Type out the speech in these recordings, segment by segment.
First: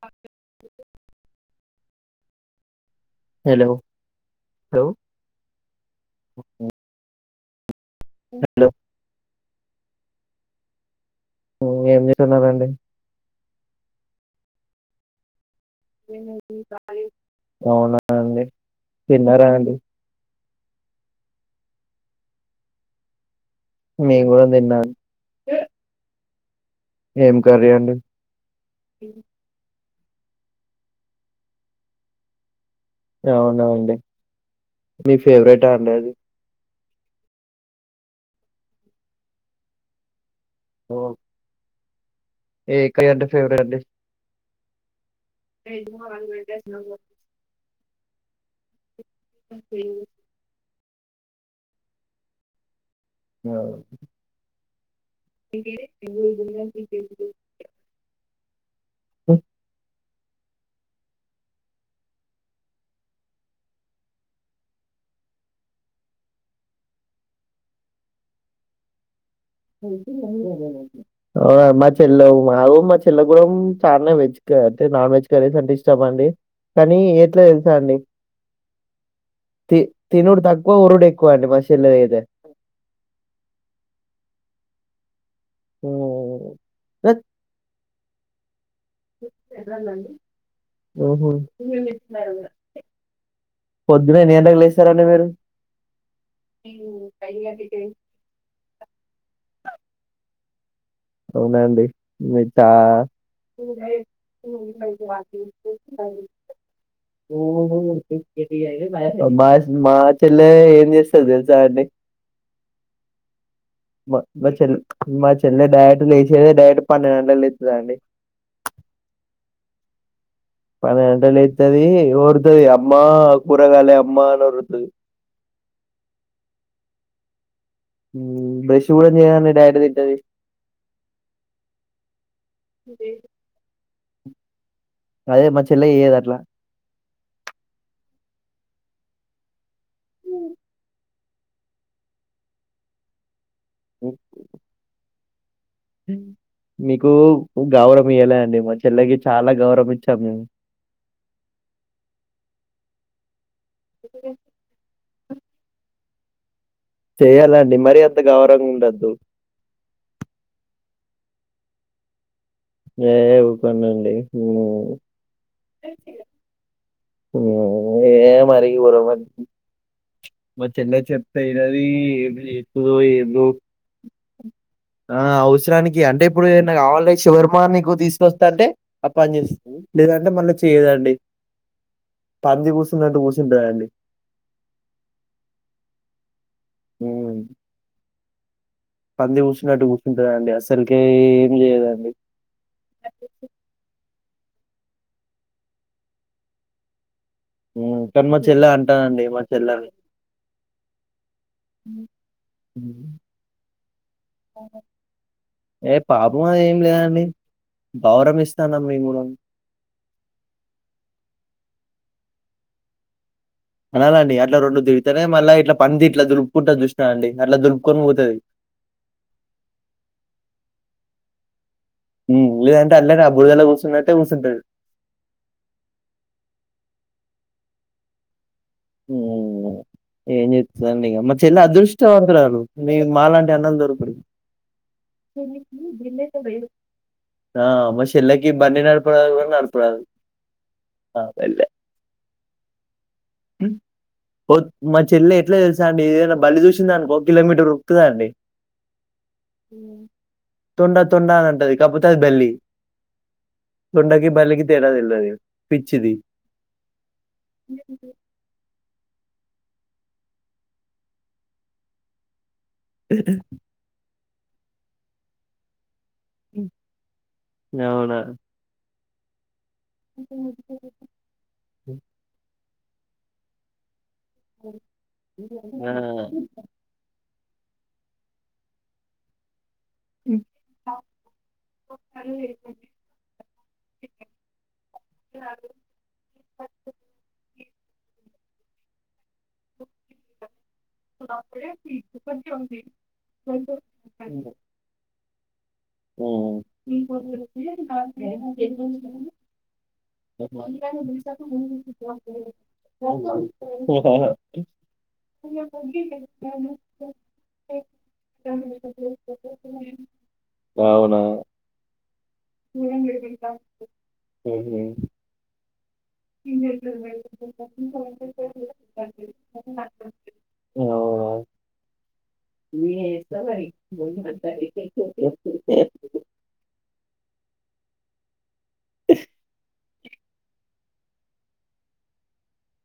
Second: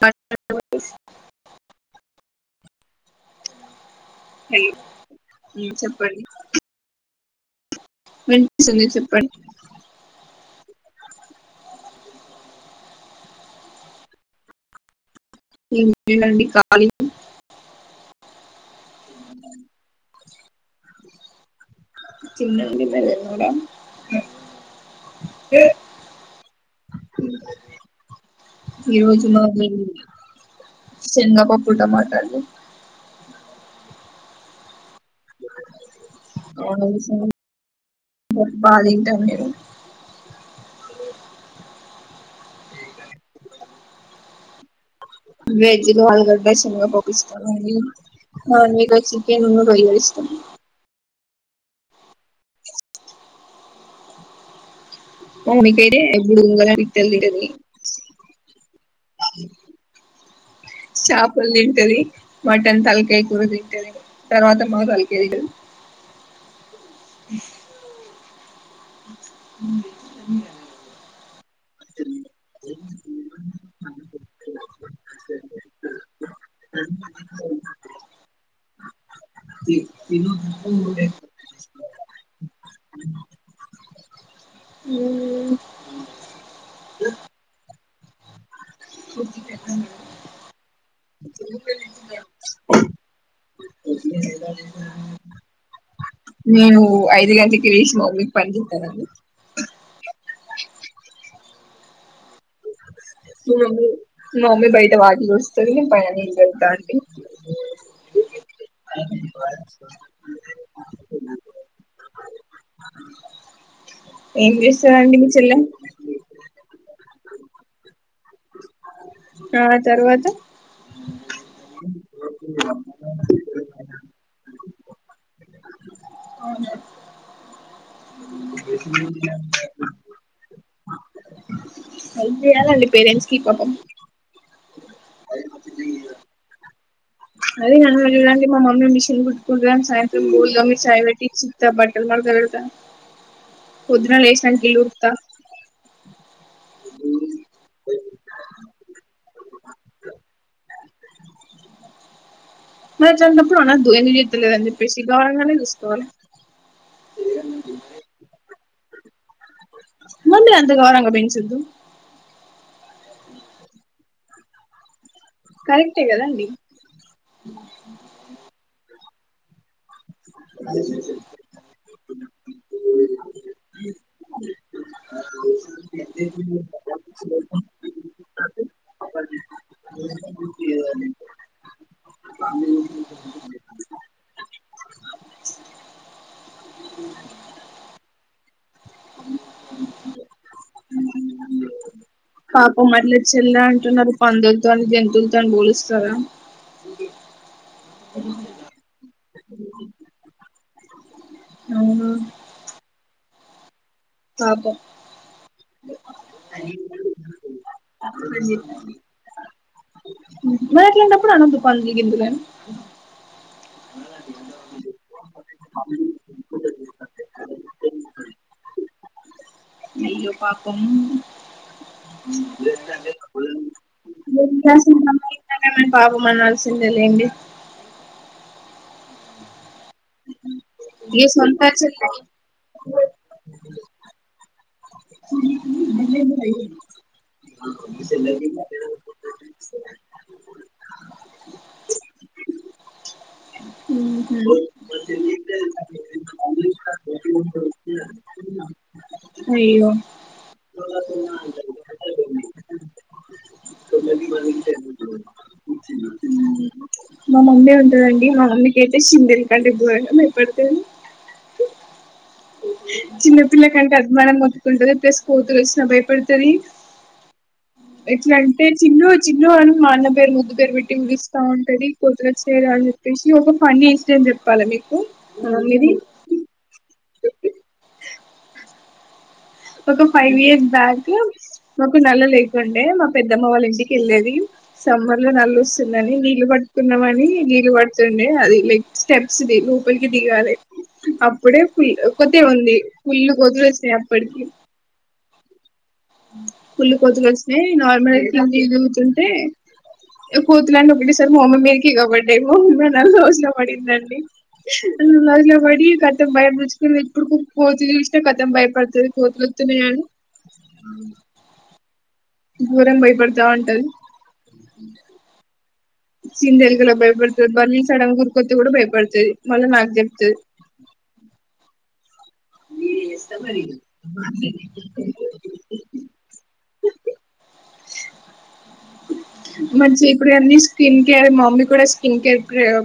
పట్టు డొరీస్ hello hello చెప్పండి హలో వినిపిస్తుంది చెప్పండి ఏం చేస్తున్నారండి ఏం లేదండి ఖాళీ కాలినే అవునా అండి తిన్నారా అండి చిన్నంది [unintelligible] నేను కూడా తిన్నా ఈ రోజు [unintelligible] శేనగపప్పు టమాటలు అవునాఅండి మీ ఫెవరెటా అండి అది [unintelligible] బాగా తింటారు మీరు అవువు ఏ కర్రీ అంటే ఫేవరెట్ అండి వెజ్ లో ఆలుగడ్డ, శేనగపప్పు ఇష్టమండి నాన్వెజ్ లో చ్ చికెనున్ను రొయ్యలు ఇష్టం అ మా మమ్మీకైతే బుడబుంగల్ [unintelligible] తింటాది చాపల్ తింటది మటన్ తలకాయ కూర తింటది తర్వాత మా తలకాయ తింటది ఆ మా చెల్లె అ మా చెల్లె గూడం [unintelligible] వెజ్ క అంటే నాన్ వెజ్ కర్రీస్ అంటే ఇష్టమండి కానీ ఎట్లా తెలుసా అండి తి తినుడు తక్కువ ఒర్రుడు ఎక్కువ అండి మా చెల్లెది అయితే ఉ ఊ [unintelligible] ఊ హు తింటది పొద్దున్నే ఎన్ని గంట్లకు లేస్తారండి మీరు నేను ఐదు గంట్లకి లేసి మా మమ్మీకి పని చేత్తానండి అవునా అండి మీరు [unintelligible] మా మమ్మీ మా మమ్మీ బయట వాకిలి ఊడుస్తది పైన నీళ్ళు పెడతా అండి [unintelligible] మా చెల్లె ఏం చేస్తది తెలుసా అండి మా మా ఏం చె చేస్తదండి మీ మా చెల్లె చెల్లే డైరెక్ట్ లే డైరెక్ట్ పన్నెండు గంట్లకు లేత్తదండి ఆ తరువాత పన్నెండు గంట్లకు లేత్తది ఒర్రుతది అమ్మా కూరగాయలే అమ్మ అని ఒర్రుతది ఊ బ్రష్ కూడా చేయదండి డైరెక్ట్ తింటాది హెల్ప్ చేయాలండి పేరెంట్స్ కి పాపం అదే మా చెల్లె చేయదట్ల అదే నండి మా మమ్మీ మిషన్ కుట్టు కుంటదని సాయంత్రం [unintelligible] చాయ్ పెట్టిచ్చి ఇత్త బట్టల్ మడత పెడతా పొద్దున లేశినంక ఇల్లు ఊడూత్తా [unintelligible] మీకు గవరం ఇవ్వలే అండి మా చెల్లకి చాలా గవరం ఇచ్చాము మరి అట్లాంటప్పుడు అనద్దు ఎందుకు చేత్తలేదని చెప్పేసి గవరంగానే చూసుకోవాలి చేయాలండి మరీ అంత గవరంగా ఉండద్దు మరి మీరు అంతా గవరంగా పెంచద్దు ఏహే ఊకోడండి కరెక్టే కదండి ఏ మరి [unintelligible] మా చెల్లె చెప్తే యినది ఏమి చేత్తదో ఏందో ఆ అవసరానికి అంటే ఇప్పుడు ఏదన్నా కావాల [unintelligible] నీకు తీసుకొస్తా అంటే ఆ పని చేస్తది లేదంటే మళ్ళ చేయ్యదండి పంది కూసున్నట్టు కూసుంటదండీ ఆ ఊ పంది కూసున్నట్టు కూసుంటదండి అసలుకే ఏం చేయ్యదండి పాపం మళ్ళచ్చిందా అంటున్నారు పందులతోని జంతువులతోని పోలుస్తారా ఊ కానీ మా చెల్లె అంటదండి [unintelligible] అవునా పాపం ఏ పాపం అని ఏం లేదండి గవరం ఇస్తానం మేము గూడం మరి అట్లాంటప్పుడు అనద్దు పందులు గిందులు అని అనాల అండి అట్లా రోడ్లు తిడిగితేనే మళ్ళా ఇట్లా పనిది ఇట్లా దులుపుకుంటు చూసిన అండి అట్లా దులుపుకొని పోతుది అయ్యో పాక లేదంటే అల్ల ఆ బుడిదల కూర్చునియితే ఏమ్ మని బాబు మనల్సిందే లేండి హ ఏం చెం ఇ ఈ మా సొంత చెల్లి అదృష్టవంతురాలు న మా లాంటి అన్నలు దొరకడి దిలేతో భయ [unintelligible] అదలే మా చెల్ల ఎట్లా తెలుసా అండి ఏదైనా బళ్లి చూసిందా అనుకో ఒక కిలోమీటర్ ఉరుకుతుదా అండి అయ్యో తొండ తొడా అని అంటది కాకపోతే అది బల్లి [unintelligible] తొండకి, బల్లికి తేడా దెల్వది. పిచ్చిది. మా మమ్మీ ఉంటదండి అమ్మ కేతే సింగరింగ్ అంటే పో ఎపడుతే చిన్న పిా కనీ అమా మ కు్స్ కతు రచిన పడుతుంది అవునా! ఎట్లాంటే చిన్న చిన్న అ మాన్న పేరు ముగద్గు పేరు పెట్టి ఊడిస్తా ఉంటది కొత్తగా చేయరని చెప్పేసి ఒక పని ఒక విషయం చెప్పాలి మీకు మన్నిది ఆ! ఒక ఫైవ్ ఇయర్స్ బ్యాక్ మాకు నల్ల లేకుండే మా పెద్దమ్మ వాళ్ళ ఇంటికి వెళ్ళేది సమ్బర్ లో నల్ల వస్తుందని నీళ్ళు పట్టుకున్నామని నీళ్లు పడుతుండే అది లైక్ స్టెప్స్ లోపలికి దిగాలి అప్పుడే ఫుల్ కొతే ఉంది పుల్లు కోదిరు వస్తాయి అప్పటికి ఆ ఫుల్ ఇంకో కోతులు వచ్చినాయి [unintelligible] కోతులడి ఒకటసారు మా అమ్మ మీరికి కాబడ్డి మా అమ్మ కూడా న అవునా? రోజులు పడిందండి హుహు. [unintelligible] గతం భయ నచ్చుకుని ఎప్పుడు కోతు చూసినా గతం భయపడుతుంది కోతులు వతున్నాయని అవునా ఘోరం భయపడతా ఉంటది సిందేలుగులో భయపడుతుంది బర్లీ సడ గురికొతి కూడా భయపడుతుది మళ్ళీ నాకు చెప్తుంది రి మంచి ఇప్పుడు అన్నీ స్కిన్ కేర్ మమ్మీ కూడా స్కిన్ కేర్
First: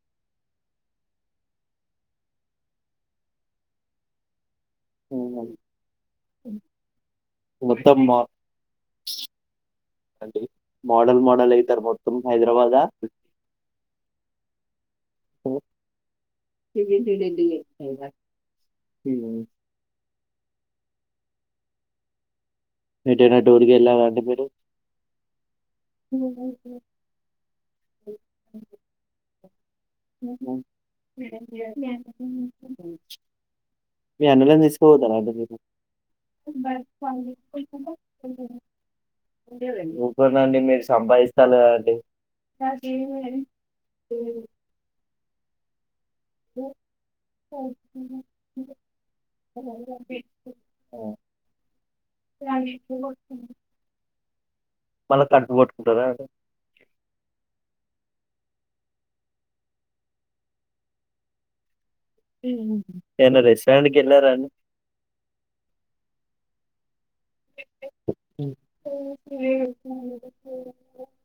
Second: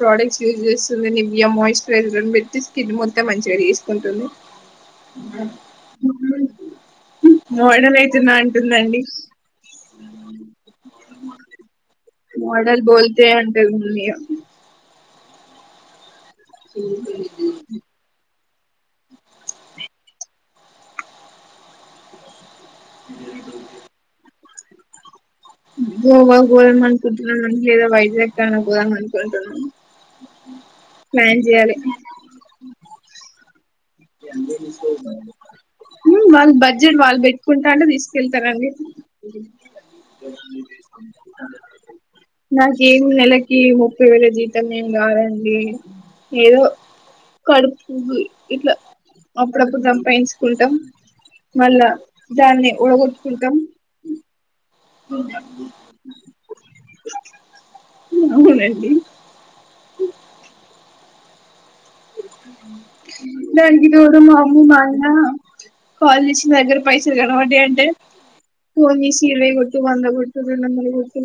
ప్రొడక్ట్స్ యూజ్ చేస్తుంది మాయిశ్చరైజర్ బెట్టి స్కిడ్ మొత్తం మంచిగా తీసుకుంటుంది హ్మ్. మోడల్ అయితుంద అంటుందండి అంటే మోడల్ మోడల్ అయితారు మొత్త మోడల్ బోల్తే అంటే గు డ ఎటైనా డోల్కి వెళ్ళావండి మీరు గోవోద మ అకుంట్రు మద వైద్య్ కారణ పోదా అంతకుంటు మీ అన నిసుకోదా అ ఉమ్, వాళ్ళు బడ్జెట్ వాళ్ళు పెట్టుకుంటా అంటే తీసుకెళ్తారండి క్కనాని మ స బైస్తాల అండి నాగేం నెలకి ముప్పై వేల జీతాం నేను గారంండి ఏదో కడుపుంది ఇట్లా అప్పుడప్పు సంపాంచుకుంటాం మళ్ళా దాన్ని ఉడగొట్టుకుంటాం మళ్ళా కడుపు కొట్టుకుంటారా అండి? అవునండి ఏమన్నా దానికి తోడు రెస్టారెంట్‌కెళ్లారా మా అండి? అమ్ము మా అయన కాల్ చేసి నా దగ్గర పైసలు కనపడ్డాయ్ అంటే ఉమ్. ఫోన్ చేసి ఇరవై కొట్టు వంద కొట్టు రెండొందలు కొట్టు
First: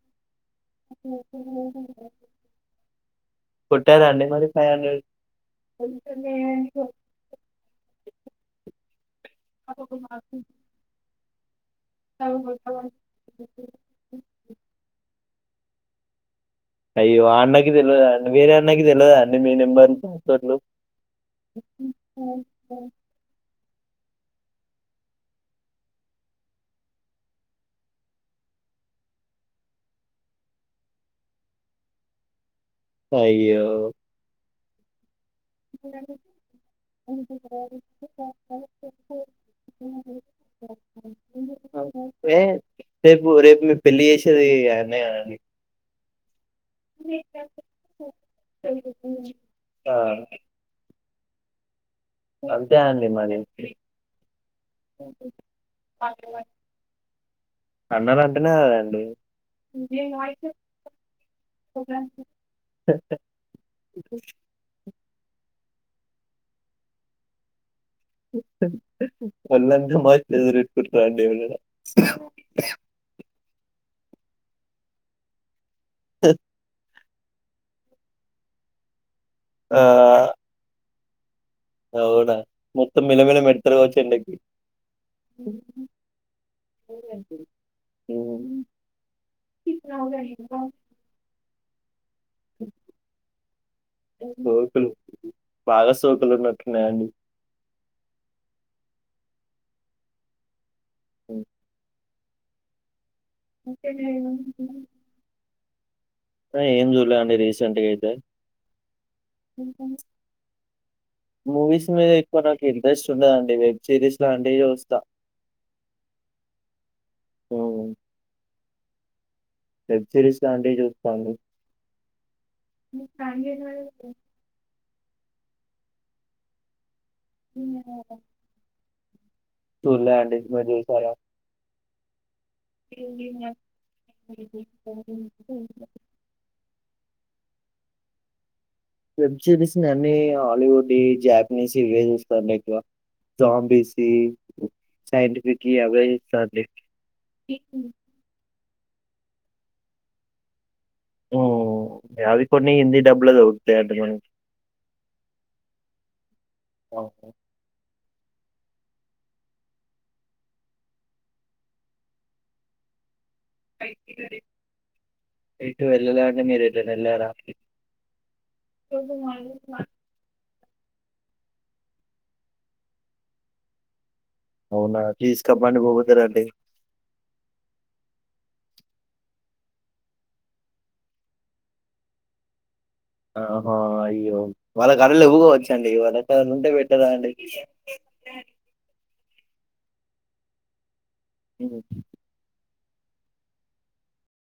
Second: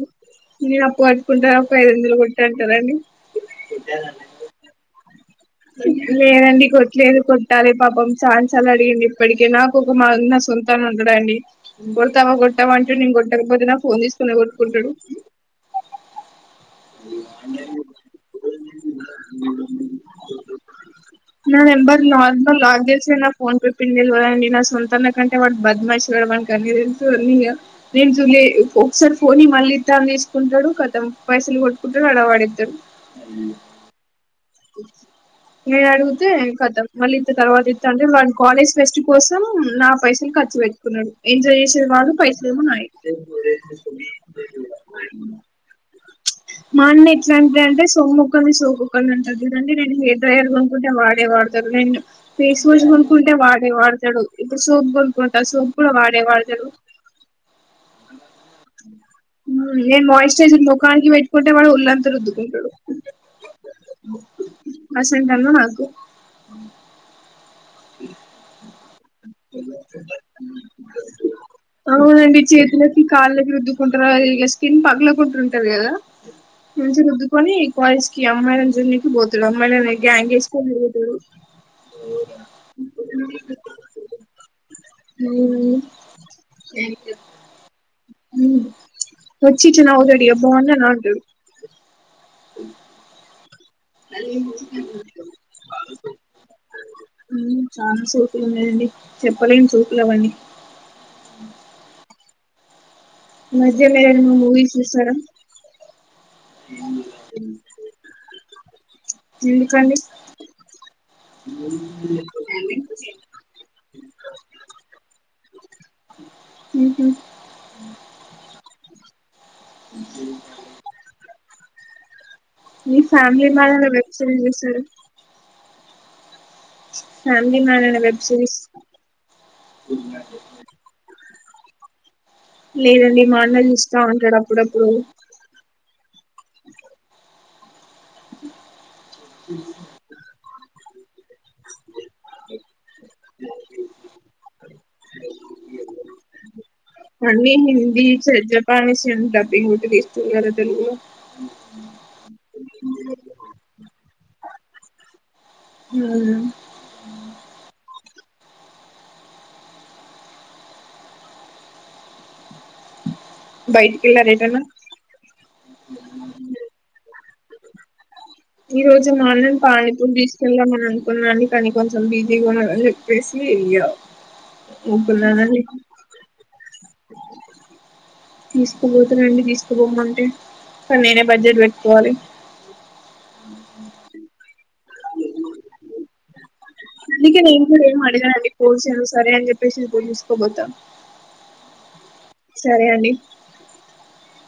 నేను అప్పు కట్టుకుంటా ఒక ఐదు వందలు కొట్టు అంటారండి కొట్టారాండి మరి ఫైవ్ లేదండి కొట్లేదు కొట్టాలి పాపం చానా సార్లు అడిగింది ఇప్పడికే నాకు ఒక మా అన్న సొంత అన్న ఉంటాడండి కొడతావా కొట్టావా అంటే నేను కొట్టకపోతేనా ఫోన్ తీసుకునే కొట్కుంటాడు అయ్యో ఆ అన్నకి తెల్వదా అండి వేరే అన్నకి తెలిదా అండి మీ నెంబర్లు పాస్వర్డ్లు నా నెంబర్ నర్మల్ లాక్ చేస్తే నా ఫోన్ పే పిన్ తెలువదండి నా సొంత అన్న కంటే వాడు బద్మాష్ గాడు వానికి అన్నీ తెలుసు నేను ఇయ్య నేను జూలే ఒకసారి ఫోన్‌యి మళ్ళీ ఇత్త తిసుకుంటాడు కతం పైసలు కొట్టుకుంటాడు అడ పడే అయ్యో నేను అడిగితే కతం మళ్ళీ ఇత్త తర్వాత ఇత్త అంటడు వాని కాలేజ్ ఫెస్ట్ కోసం నా పైసా లన్ని ఖర్చు పెట్కున్నాడు ఎంజాయ్ చేసేది వాడు ఏ పైసలేమో నాయి రేపు అ మా అన్న ఎట్లాంటే అంటే సొమ్మొకరిది సోకొకరిది అంటారు చూడండి ఆ నేను హెయిర్ డ్రాయేర్ కొనుక్కుంటే వ డే వాడుతాడు నేను ఫేస్ అంతే వాష్ అండి కొనుక్కుంటే మరి వాడే వాడతాడు ఇప్పుడు సోప్ కొనుకుంటా ఆ సోప్ కూడా వాడే వాడతాడు అన్నలు అంటేనే అదండి కానికి పెట్టుకుంటే వాడు ఒళ్లంతా రుద్దుకుంటాడు అసంటి అన్న నాకు [unintelligible] ఒళ్ళంతా మస్తు ఎదురెట్టుకుంటారండి ఎవరైనా అవునండి చేతులకి కాళ్ళకి రుద్దు కుంటారు ఇలా స్కిన్ పగలుకుంటుంటది కదా మంచి రుద్దు కొని కాలేజ్ కి అమ్మాయిలని జునికి పోతాడు ఆ అమ్మాయిలనే గ్యాంగ్ ఏసుకుని తిరుగు అవునా మొత్తం మిలమిళ మెరుత్తాడు గవచ్చు ఎండకి మ్మ్మ్ ఉమ్, మ్మ్ వచ్చి టిన ఒకటియే బాగున్నాన అంటాడు అ సోకులు బాగా సోకులున్నట్లు ఉన్నాయండి మ్మ్ చానా సోకులు ఉన్నాయంండి చెప్పలేము సోకులు అవన్నీ ఉమ్, ఈ మధ్యల ఏవైనా మూవీస్ చూశారా ఏం చూలే అండి రీసెంట్గా అయితే ఎందుకండి మూవీస్ మీద ఎక్కువ నాకు ఇంట్రెస్ట్ ఉండదండి వెబ్ సిరీస్ లాంటివి చూస్తా ఊహూ సో వెబ్ సిరీస్ లాంటివి చూస్తా అండి మీ ఫ్యామిలీ మెన్ అనే వెబ్ సిరీస్ చూసారా ఫ్యామిలీ మెన్ అనే వెబ్ సిరీస్ చూలే అండి మీరు చూశారా లేదండి మా అన్న చూస్తా ఉంటాడు అప్పుడప్పుడు వెబ్ సిరీస్‌ని అన్ని హాలీవుడ్ ‌యి జాపనీస్ ఇవే చూస్తా అండి ఎక్కువ జాంబీస్ యి సైంటిఫిక్ యి అవే చూస్తాండి అన్నీ హిందీచే జపానీష్ అన్ డబ్బింగ్ ఒకటి తీస్తున్నరా తెలుగులో ఉఉ యాది కొన్ని హిందీ డబ్లో దొరుకుతాయట మేడం యధ బయటికెళ్ళారా ఎటన్నా ఎటు వెళ్ళాలే అండి మీరు ఎటైనా ఎళ్లారా ఈరోజు మా అన్నని పానీ పూరికి తీసుకెళ్లామని అనుకున్న కాని కొంచెం బిజీగా ఉన్న అని చెప్పేసి ఇగా అవునా ఇప్పులాలి తీసుకమ్మండి పోతారండి తీసుకుపోతరండి తీసుకుపోమంటే కానీ నేనే బడ్జెట్ వెట్టుకోవాలి ఆహా అయ్యో వాళ్ళ కాడ లెవ్వు కావచ్చు అండి వాళ్ల కాడ ఉంటే వెట్టు అందుకే నేను కూడా ఏం అడగను అండి పోసాడు సరే అని చెప్పేసి పోలుసుకోబోతా హు సరే అండి